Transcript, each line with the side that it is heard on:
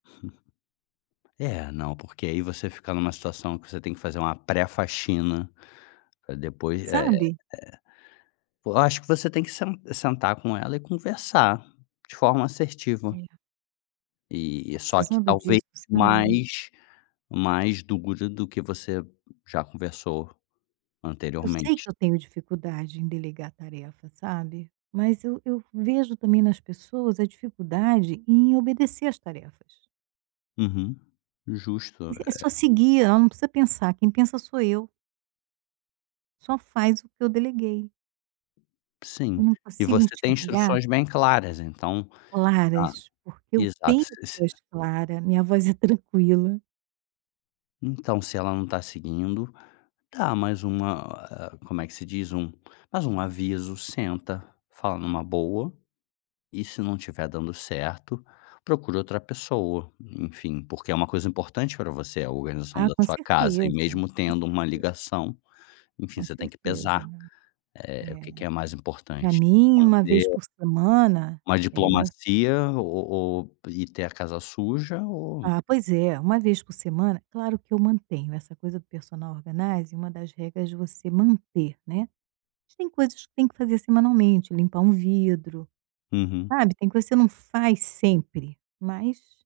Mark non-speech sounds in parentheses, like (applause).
left: (chuckles) É, não, porque aí você fica em uma situação que você tem que fazer uma pré-faxina, pra depois é é
right: Sabe?
left: pô, acho que você tem que sen sentar com ela e conversar de forma assertiva.
right: É.
left: E
right: Estou
left: e só que
right: precisando
left: talvez
right: disso, sabe.
left: mais mais dura do que você já conversou
right: Eu sei
left: anteriormente.
right: que eu tenho dificuldade em delegar tarefa, sabe. Mas eu eu vejo, também, nas pessoas a dificuldade em obedecer as tarefas.
left: Uhum. Justo,
right: Mas é só
left: eh
right: seguir, ela não precisa pensar, quem pensa sou eu. Só faz o que eu deleguei.
left: Sim.
right: Eu não
left: E
right: consigo
left: você tem
right: enxergar
left: instruções bem claras, então? Tá.
right: Claras, porque eu
left: Exato,
right: tenho
left: s s
right: voz clara. Minha voz é (chuckles) tranquila.
left: Então se ela não tá seguindo, dá mais uma ah, como é que se diz, um mais um aviso, senta, fala numa boa, e se não estiver dando certo, procure outra pessoa. Enfim, porque é uma coisa importante pra você, a organização
right: Ah,
left: da
right: com
left: sua casa, e
right: certeza.
left: mesmo
right: Com
left: tendo uma
right: certeza.
left: ligação, enfim,
right: Com
left: você tem que
right: certeza,
left: pesar,
right: né.
left: eh, o que
right: Eh,
left: que é mais
right: pra
left: importante,
right: mim, 1 vez
left: manter
right: por semana
left: uma
right: é
left: diplomacia o ou e ter a casa suja ou
right: Ah, pois é. 1 vez por semana claro que eu mantenho, essa coisa do personal organizing, uma das regras você manter, né. Mas tem coisas que tem que fazer semanalmente, limpar um vidro,
left: Uhum.
right: sabe, tem coisa, que você não faz sempre, mas